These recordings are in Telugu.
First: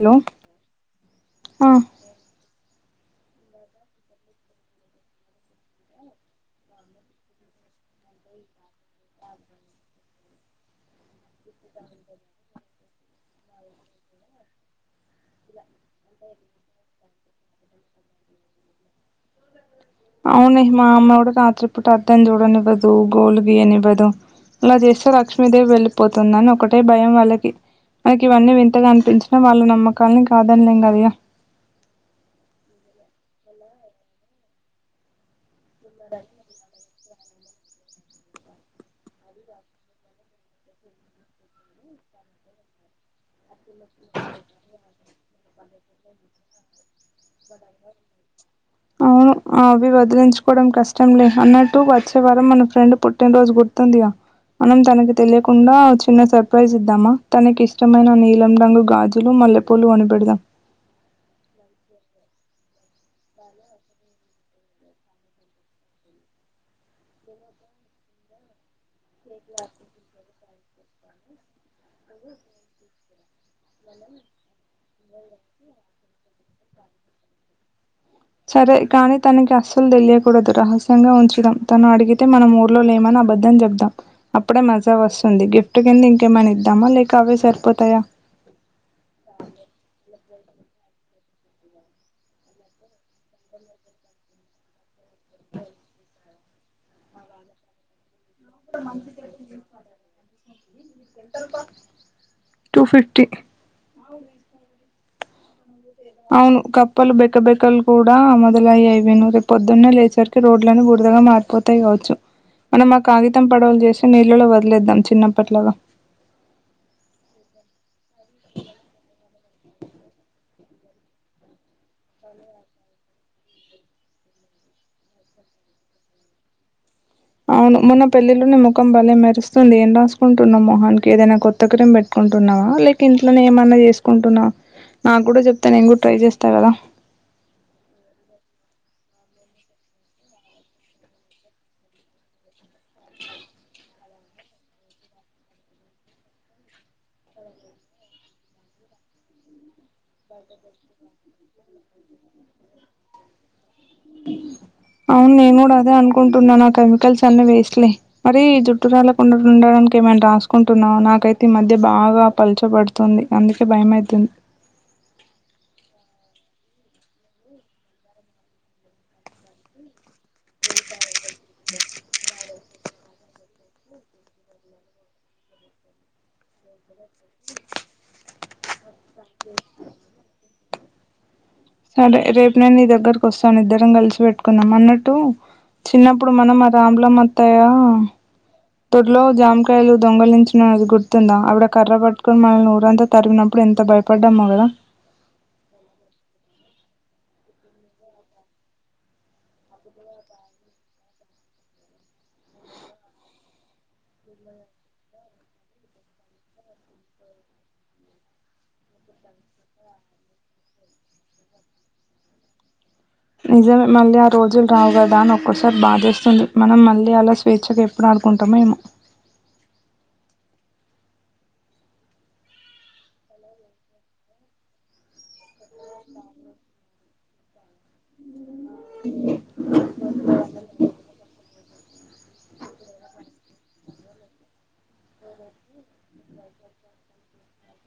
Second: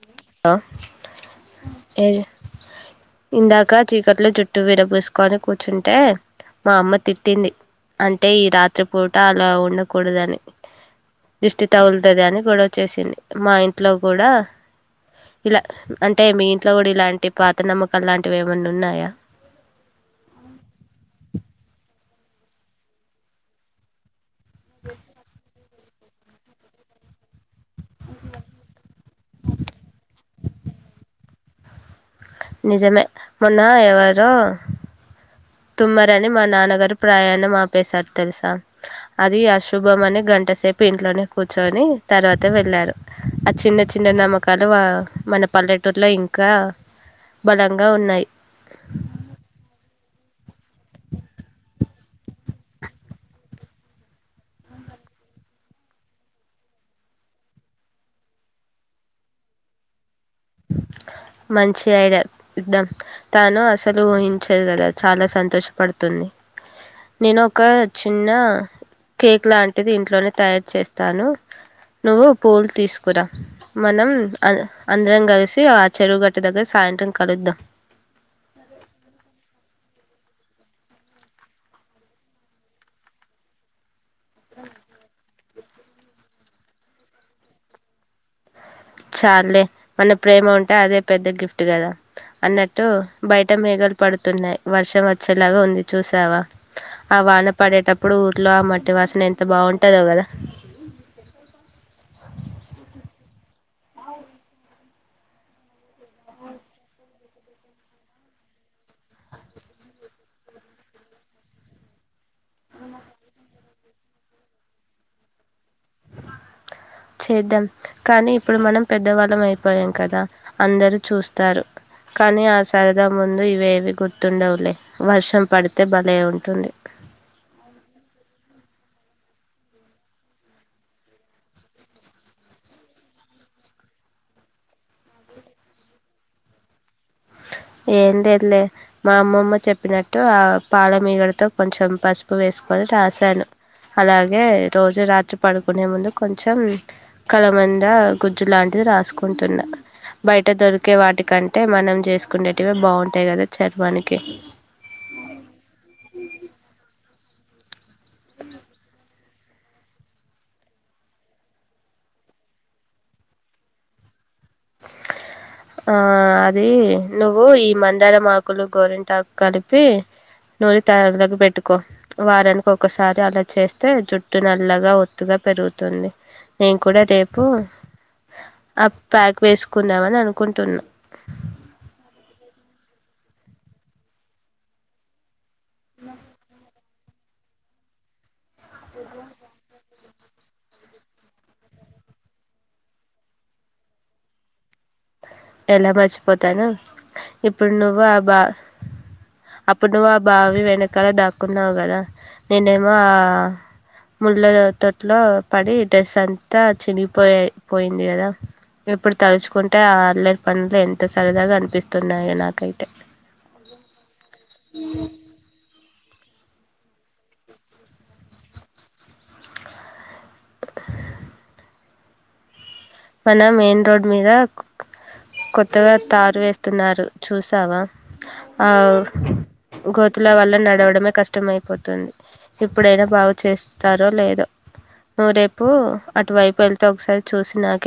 హలో ఆ ఏది ఇందాక చీకట్లో చుట్టు విరబూసుకొని కూర్చుంటే మా అమ్మ తిట్టింది అంటే ఈ రాత్రి పూట అలా ఉండకూడదని దిష్టి తగులుతది అని గొడవ చేసింది అది మా ఇంట్లో కూడా ఇలా అంటే మీ ఇంట్లో కూడా ఇలాంటి పాత నమ్మకాలు లాంటివి ఏమన్న ఉన్నాయా బెలనక్ అవునే మా మామ్మ కూడా రాత్రి పుట అద్ధం జుడనివ్వదు గోళ్లు గీయనివ్వదు ఇలా చేస్తే లక్ష్మీదేవి వెళ్ళిపోతుందని ఒకటే భయం వాళ్ళకి మనకి ఇవన్నీ వింతగా అనిపించినా వాళ్ళ నమ్మకాలని కాదనిలేం కద ఇగ నిజమే మొన్న ఎవరొ తుమ్మరని మా నాన్నగారు ప్రయా మాపేశారు తెలుసా అది అశుభం అని గంట సేపు ఇంట్లోనే కూర్చొని తర్వా త వెళ్ళారు ఆ చిన్న చిన్న వ-నమ్మకాలు మన పల్లెటూరులో ఇంకా బలంగా ఉన్నాయి అవును అవ్ వదిలించుకోవడం కష్టంలే అన్నట్టు వచ్చే వారం మన ఫ్రెండ్ పుట్టినరోజు గుర్తుందిగా మనం తనకి తెలియకుండా చిన్న సర్ప్రైజ్ ఇద్దామా తనకి ఇష్టమైన నీలం రంగు గాజులు మల్లెపూలు కొనిపెడుదాం మంచి ఐడియా ఇద్దాం తాను అసలు ఊహించదు కదా చాలా సంతోషపడుతుంది నేను ఒక చిన్న కేక్ లాంటిది ఇంట్లోనే తయారు చేస్తాను నువ్వు పూలు తీసుకురా మనం అ-అన్ అంధ్రం కలిసి ఆ చెరువు గట్టు దగ్గర సాయంత్రం కలుద్దాం సరే కాని తనకి అస్సలు తెలియకూడదు రహస్యంగా ఉంచుదాం తను అడిగితే మనం ఊర్లో లేమని అబద్ధం చెబ్దాం అప్పుడే మజ వస్తుంది గిఫ్ట్ కింద ఇంకేమైనా ఇద్దామా లేక అవే సరిపోతాయా చాల్లే మన ప్రేమ ఉంటే అదే పెద్ద గిఫ్ట్ కదా అన్నట్టు బయట మేగ పడుతున్నాయి వర్షం వచ్చేలాగా ఉంది చూసావా ఆ వాన పడేటప్ అప్పుడు ఊర్లో ఆ మట్టి వాసన ఎంత బాగుంటుందో కదా టూ ఫిఫ్టీ అవును కప్పలు బెక బెకలు కూడా మొదలయ్యాయి విను రేపు పొద్దున్నే లేచరకి రోడ్లని కూడ్ బుధగా మారిపోతాయి కావచ్చు మనం ఆ కాగితం పడవలు చేసి నీళ్ళలో వదిలేద్దాం చిన్నప్పట్లాగా చేద్దాం కానీ ఇప్పుడు మనం పెద్దవాళ్ళం అయి పోయాం కదా అందరు చూస్తారు కానీ ఆ సరదా ముందు ఇవేవి గుర్తుండవులే వర్షం పడితే భలే ఉంటుంది మొకంబలే మెరుస్తుంది ఏం రాసుకుంటున్నావ్ మోహని కి ఏదైనా కొత్త క్రీమ్ పెట్టుకుంటున్నావా లేక ఇంట్లోనే ఏమన్నా చేసుకుంటున్నా నాకు కూడా చెప్తే నెన్ కూడా ట్రై చేస్తా కదా ఏం లేదులే మా అమ్మమ్మ చెప్పినట్టు అ పాలమగడతో కొంచెం పసుపు వేస్ పల్ రాశాను అలాగే రోజు రాత్రి పడుకునే ముందు కొంచెం కల మంద గుజ్జు లాంటిది రాసుకుంటున్న బైట దొరికే వాటికంటే మనం చేస్ చేసుకుండేటివే బాగుంటాయి కదా చర్మానికి అవును నేను కూడ అదే అనుకుంటున్నాను ఆ కెమికల్స్ కొన్ని వేస్ట్లే మరి జుట్టు రాళ్కుండ ఉండడానికి ఏమైనా రాసుకుంటున్నావ నాకైతే ఈ మధ్య బాగా బ పల్చబడుతుంది అందుకే భయం అయితుంది ఆ అది నువ్వు ఈ మందారాం ఆకులు గోరింటాక్ కలిపి నూరి తల అంతకు పెట్టు కో వారానికి ఒకసారి అలా చేస్తే జుట్టు నల్లగా ఒత్తుగా పెరుగుతుంది నేను కూడా రేపు అ ప్యాక్ వేసుకుందామని అనుకుంటున్నా సరే రేపు నేను నీ దగ్గరకు వస్తాను ఇద్దరం కలిసి పెట్టుకుందం అన్నట్టు చిన్నప్పుడు మనం ఆ రాములమ అత్తయ్య దొడ్లో జామకాయలు దొంగలించిన అది గుర్తుందా అవిడ కర్ర పట్టుకొని మనల్ని ఊరంతా తరిమీనప్పుడు ఎంత భయపడ్డామో కదా ఎలా మర్చిపోతాను ఇప్పుడు నువ్వు ఆ బా అప్పుడు నువ్వు ఆ బావి వెనకాల దాక్కున్నావు కదా నేనేమో ఆ ముళ్ళ తొట్లో పడి డ్రెస్ అంతా చినిగిపోయి పోయ పోయింది కదా ఇప్పుడు తలుచుకుంటే ఆ అల్లరి పన్లు ఎంత సరదాగా అనిపిస్తున్నాయి నాకైతే నిజమే మళ్ళీ ఆ రోజులు రావు కదా అని ఒక్కోసార్ బాధేస్ స్తుంది మనం మళ్ళీ అలా స్వేచ్ఛగా ఎప్పుడు ఆడుకుంటామో ఏమో మన మెయిన్ రోడ్ మీద కొత్తగా తారు వేస్తున్నారు చూసావా ఆవ్ గోతుల వల్ల నడవడమే కష్టం అయిపోతుంది ఇప్పుడైనా బాగు చేస్ స్తారో లేదో నువ్వు రేపు అటువైపు వెళ్తే ఒకసారి చూసి నాక్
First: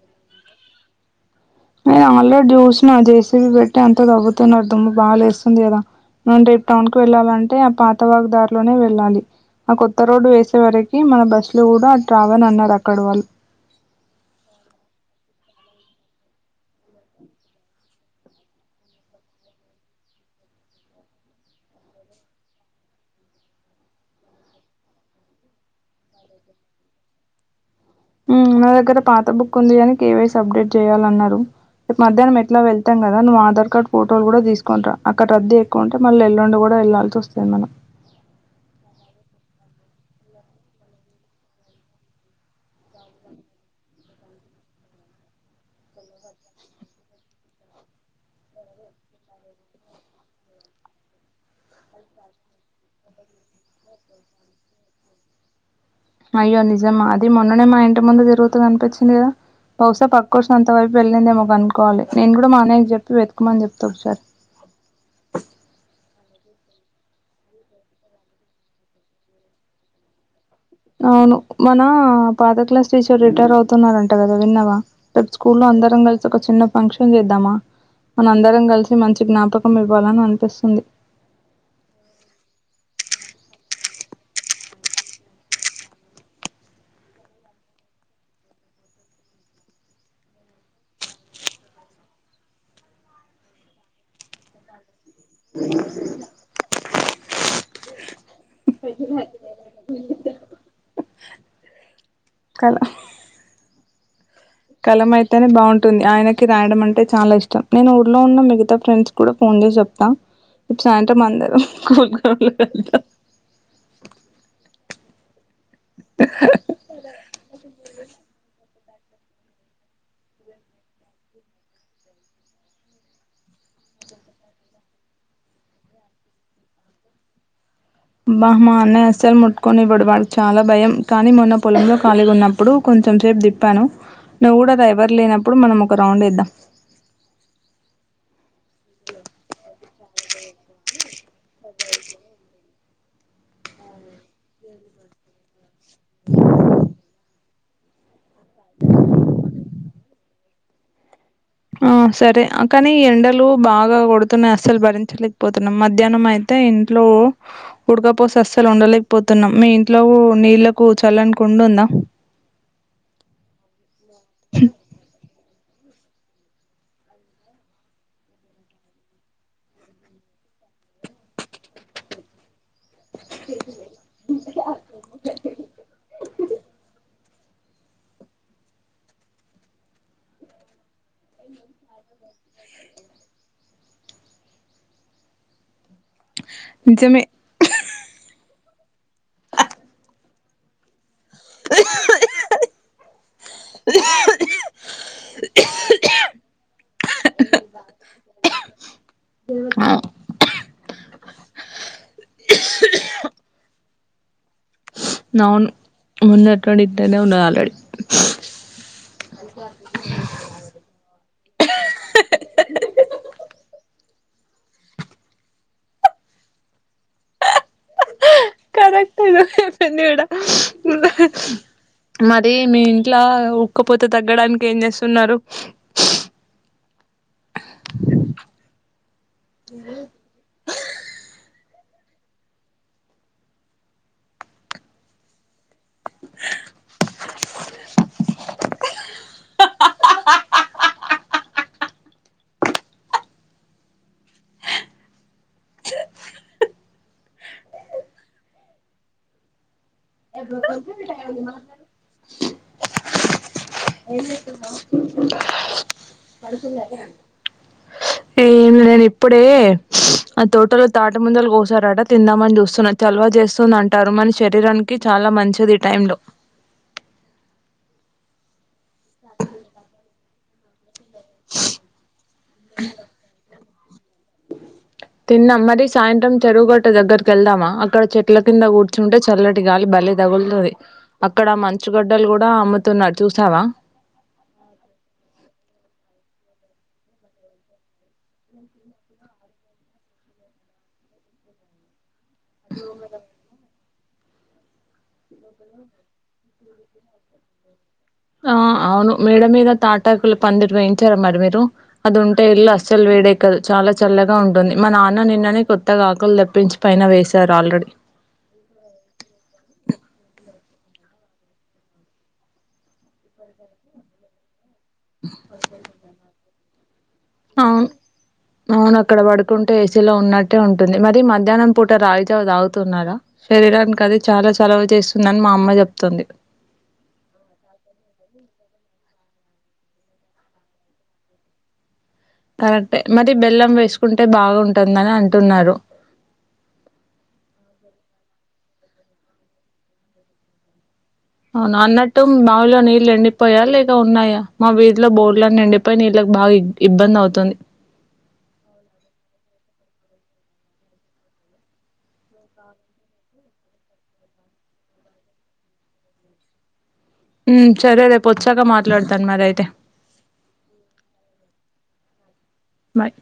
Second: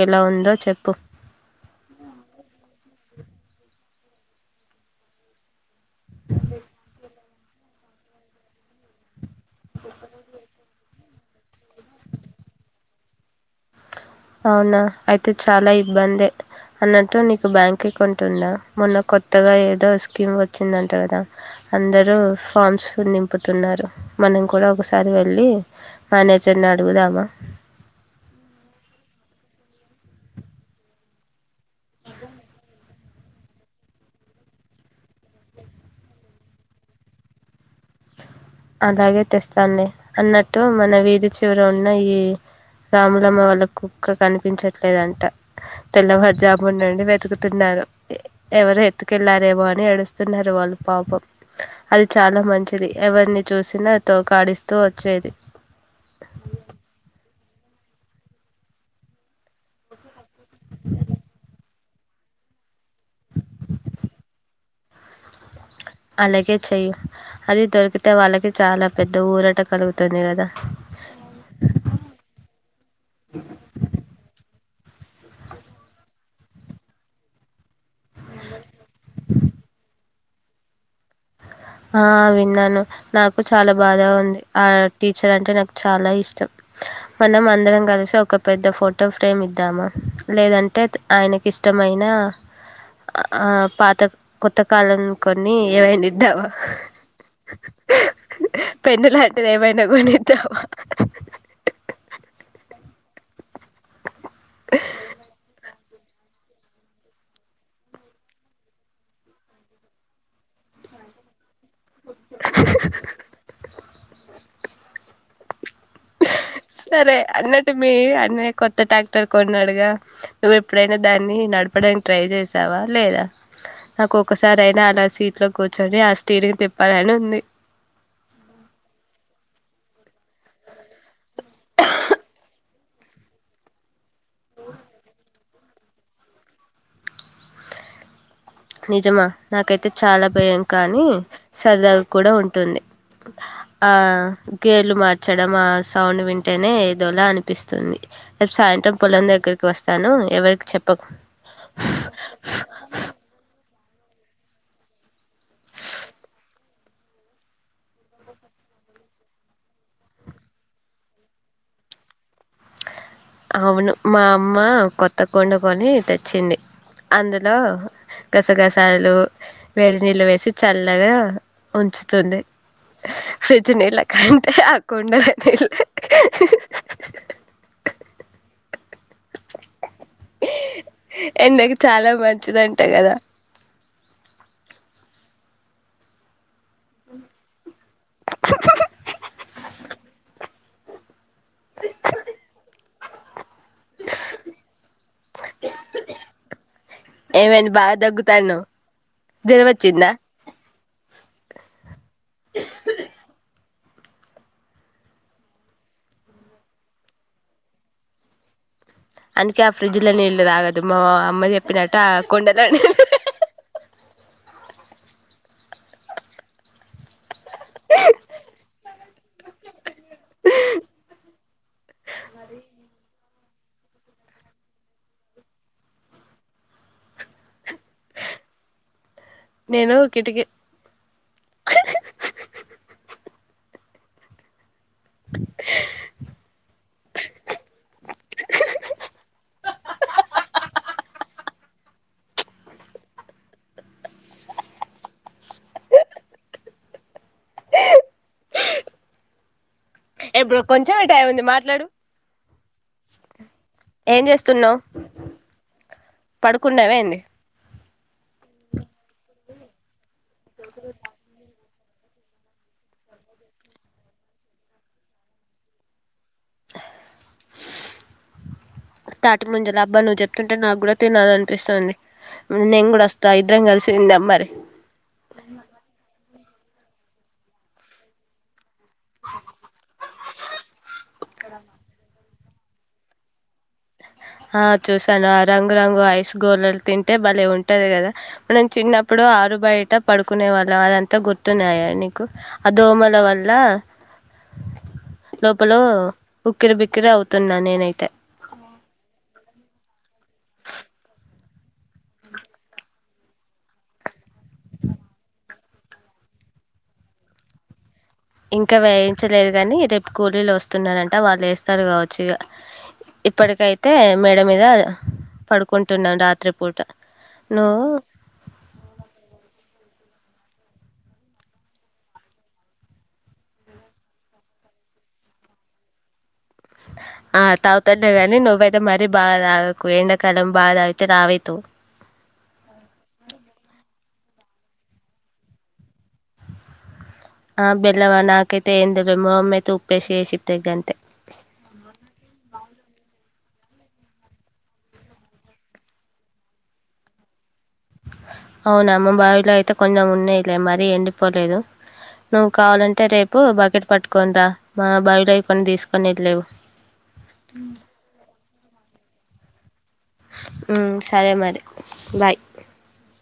నేన్ ఆల్రెడ్ జూసనా జేసిబి బెట్ట అంత తవుతున్నారు దుమ్ము బాలేస్తుంది కదా అంటే టవున్ కి వెళ్ళాలం అంటే ఆ పాతవాకు దారిలోనే వెళ్ళాలి ఆ కొత్త రోడ్డు వేసే వరకి మన బస్సులు కూడా రావనన్నారు అక్కడ వాళ్ళు అవునా ఐతే చాలా ఇబ్బందే అన్నట్టు నీకు బ్యాంక్ అకౌంట్ ఉందా మొన్న కొత్తగా ఏదో స్కీమ్ వచ్చిందంట కదా అందరు ఫార్మ్స్ నింపుతున్నారు మనం కూడా ఒకసారి వెళ్ళి మేనేజర్ అడుగుదామా ఉమ్ నా దగ్గర పాత బుక్ ఉంది కాని కే వై సీ అప్డేట్ చేయాలన్నారు రేప్ మధ్యాహ్నం ఎట్ల వెళ్తాం గదా నువ్వు ఆధార్ కార్డ్ ఫోటోలు కూడా తీసుకొనిరా అక్కడ రద్ది ఎక్కువుంటే మళ్ళ ఎల్లుండు కూడా వెళ్లాల్సి వస్తుంది మనం అలాగే తెస్తాండి అన్నట్టు మన వీధి చివర ఉన్న ఈ రాములమ్మ వాళ్ళ కుక్క కనిపించట్లేదంట తెల్లవారి జామునుండి వెతుకుతున్నారు ఎవరో ఎత్తుకెళ్ళారేమో అని ఏడుస్తున్నారు వాళ్ళు పాపం అది చాలా మంచిది ఎవరిని చూసినా తోకాడిస్తూ వచ్చేది అయ్యో నిజమా అది మొన్ననే మా ఇంటి ముందు తిరుగుతూ కనిపించింది కదా బహుశా పక్క త వైపు వెళ్ళిందేమో కనుకోవాలి నేను కూడా మా అన్నయ్యకి చెప్పి వె మని చెప్తా ఒకసారి అలాగే చెయ్యి అది దొరికితే వాళ్ళకే చాలా పెద్ద ఊరట కలుగుతది కదా అవును మన పాత క్లాస్ టీచర్ రిటైర్ అవుతున్నారంట కదా విన్నవా రేప్ స్కూల్లో అందరం ఒక చిన్న ఫంక్షన్ చేద్దామా మన అందరం కలిసి మంచి జ్ఞాపకం ఇవ్వాలని అనిపిస్తుంది ఆ విన్నాను నాకు చాలా బాదగాఉంది ఆ టీచర్ అంటే నాకు చాలా ఇష్టం మనం అందరం కలిసి ఒక పెద్ద ఫోటో ఫ్రేమ్ ఇద్దామ లేదంటే ఆయనకిష్టం అయిన పాత కొత్త కాలం కొన్ని ఎవై స్తావా పెన్ను లాంటిది ఏమైనా కొనిద్దామ ఆహ్ కలం అయితేనే బాగుం టుంది ఆయనకి రాయడం అంటే చాలా ఇష్టం నేను ఊర్లో ఉన్న మిగతా ఫ్రెండ్స్ కూడా ఫోన్ చేసి చెప్తా సాయంత్రం అందరూ స్కూల్ గ్రౌండ్లో కలుద్దాం సరే అన్నట్టు మీ అన్నయ కొత్త కొత్త టాక్టర్ కొన్నాడుగా నువ్వు ఎప్పుడైనా దాన్ని నడపడానికి ట్రై చేసావా లేదా నాకు ఒక్కసారి అయినా అలా సీట్లో కూర్చోని ఆ స్టీరింగ్ తిప్పాలని ఉంది బా మా అన్నయ్య అస్సలు ముట్టుకొనివ్వడు వానికి చాలా భయం కానీ మొన్న పొలంలో కాలీగా ఉన్నప్పుడు కొ కొంచెం సేపు తిప్పాను నువ్వు కూడా రా ఎవరు లేనప్పుడు మనం ఒక రౌండ్ ఏద్దం నిజమా నాకైతే చాలా భయం కానీ సరదాగా కూడా ఉంటుంది ఆ గేర్లు మార్చడం ఆ సౌండ్ వింటేనే ఏదోలా అనిపిస్తుంది రేపు సాయంత్రం పొలం దగ్గరకి వస్తాను ఎవరికి చెప్పకు ఆ సరే కానీ ఎండలు బాగా కొడుతున్నాయి అస్సలు భరించలేకపోతున్నాం మధ్యాహ్నం అయితే అయితే ఇంట్లో ఉడకపోస్తే అసలు ఉండలేకపోతున్నాం మీ ఇంట్లో నీళ్లకు చల్లని కుండుంద అవును మా అమ్మ కొత్త కుండకొని తెచ్చింది అందులో గసగసాలు వేడి నీళ్ళు వేసి చల్లగా ఉంచుతుంది ఫ్రిడ్జ్ నీళ్ళకంటే ఆ కుండల నీళ్లు ఎండకి చాలా మంచిదంట కదా నిజమే ఏమైంది బాగా దగ్గుతానువు జరం వచ్చిందందా అవును మొన్నటినుండి ఇట్టానే ఉన్నది ఆల్రెడీ అందుకే ఆ ఫ్రిడ్జ్ లో నీళ్ళు తాగదు మా అమ్మ చెప్పినట్టు ఆ కొండలో నీళ్ళు కరెక్ట్ ఇగ పిన్ని కూడ మరి మీ ఇంట్లో ఉక్కపోతే తగ్గడానికి ఏం చేస్తున్నారు నేను కిటికి ఇప్పుడు కొంచం మే టైం ఉంది మాట్లాడు ఎమ్ చేస్తున్నావు పడుకున్నావ ఏంది ఏం లేదు ఇప్పుడే ఆ తోటలు తాటి ముంజాలు కోసారట తిందాం అని చూస్తున్నా చలవా చేస్తుంది అంటా అది మన శరీరానికి చాలా మంచిది ఈ టై లో తాటి ముజాల అబ్బా నువ్వు చెపుతుంటే నాకు కూడా తినాలి అనిపిస్తుంది నేను కూడా వస్తా ఇద్దరం కలిసి తిందాం మరి తిందాం మరి సాయంత్రం చెరువుగట్ట దగ్గర వెళ్దామా అక్కడ చెట్ల కింద కూర్చ కూర్చుంటే చల్లటి గాలి బలే తగులుతది అక్కడ ఆ మంచుగడ్డలు కూడా అమ్ముతున్నారు చూసావా ఆ చూసాను ఆ రంగు రంగు ఐస్ గోలాలు తింటే భలే ఉంటది కదా మనం చిన్నప్పుడు ఆరు బయట పడుకునే వాళ్ళం అదంతా గుర్తున్నది కదా ఆ దోమల వల్ల లోపలో ఉక్కిరి బిక్కిరి అవుతున్నా నేనైతే ఆ అవును మేడ మీద తాటాకులు పందిరి వేయించారు మరి మీరు అది ఉంటే ఇల్లు అస్సలు వేడెక్కదు చాలా చల్లగా ఉంటుంది మా నాన్న నిన్ననే కొత్తగా ఆకులు తెప్పించి పైన వేశారు ఆల్రెడీ ఇంకా వేయించలేదు గాని రేపు కూలీలో వస్ స్తున్నారంట వాళ్ళు వేస్తారు కావచ్చు ఇక ఇప్పటికైతే మేడ మీద పడుకుంటునా రాత్రి పూట అవును అవును అక్కడ పడుకుంటే ఏసీలో ఉన్నట్టే ఉంటుంది మరి మధ్యాహ్నం పూట రాగి జావా తాగుతున్నారా శరీరానికి అది చాలా చలవ చేస్తుందని మా అమ్మ చెపుతుంది ఆ తాగుతన్న గాని నువ్వై మరి బాగా తాగకు ఎండాకాలం బాగా తాగితే లావు అయితవ్ కుంటే బాగుంటుందని అంటున్నారు ఆ బెలవ నాక అయితే ఎమ్ తెలువదు మా మమ్మీ అయితే ఉప్పే ఏసి ఇస్తే గంతే అవును అన్నట్టు మాములుగా నీళ్లు ఎండి పోయా లేక ఉన్నాయా మా విధుల్లో బోర్లని ఎం డిపోయి నీళ్ళకి బాగా ఇబ్బంది అవుతుంది అవునా మా బావిలో అయితే కొంచెం ఉన్నాయిలే మరీ ఎండిపోలేదు నువ్వు కావాలంటే రేపు బకెట్ పట్టుకోని రా మా బావిలో కొన్ని తీసుకుని వెళ్ళు హమ్ సరే రేపు వచ్చాక మాట్లాడతాను మరి అయితే హమ్ సరే మరి బాయ్ బాయ్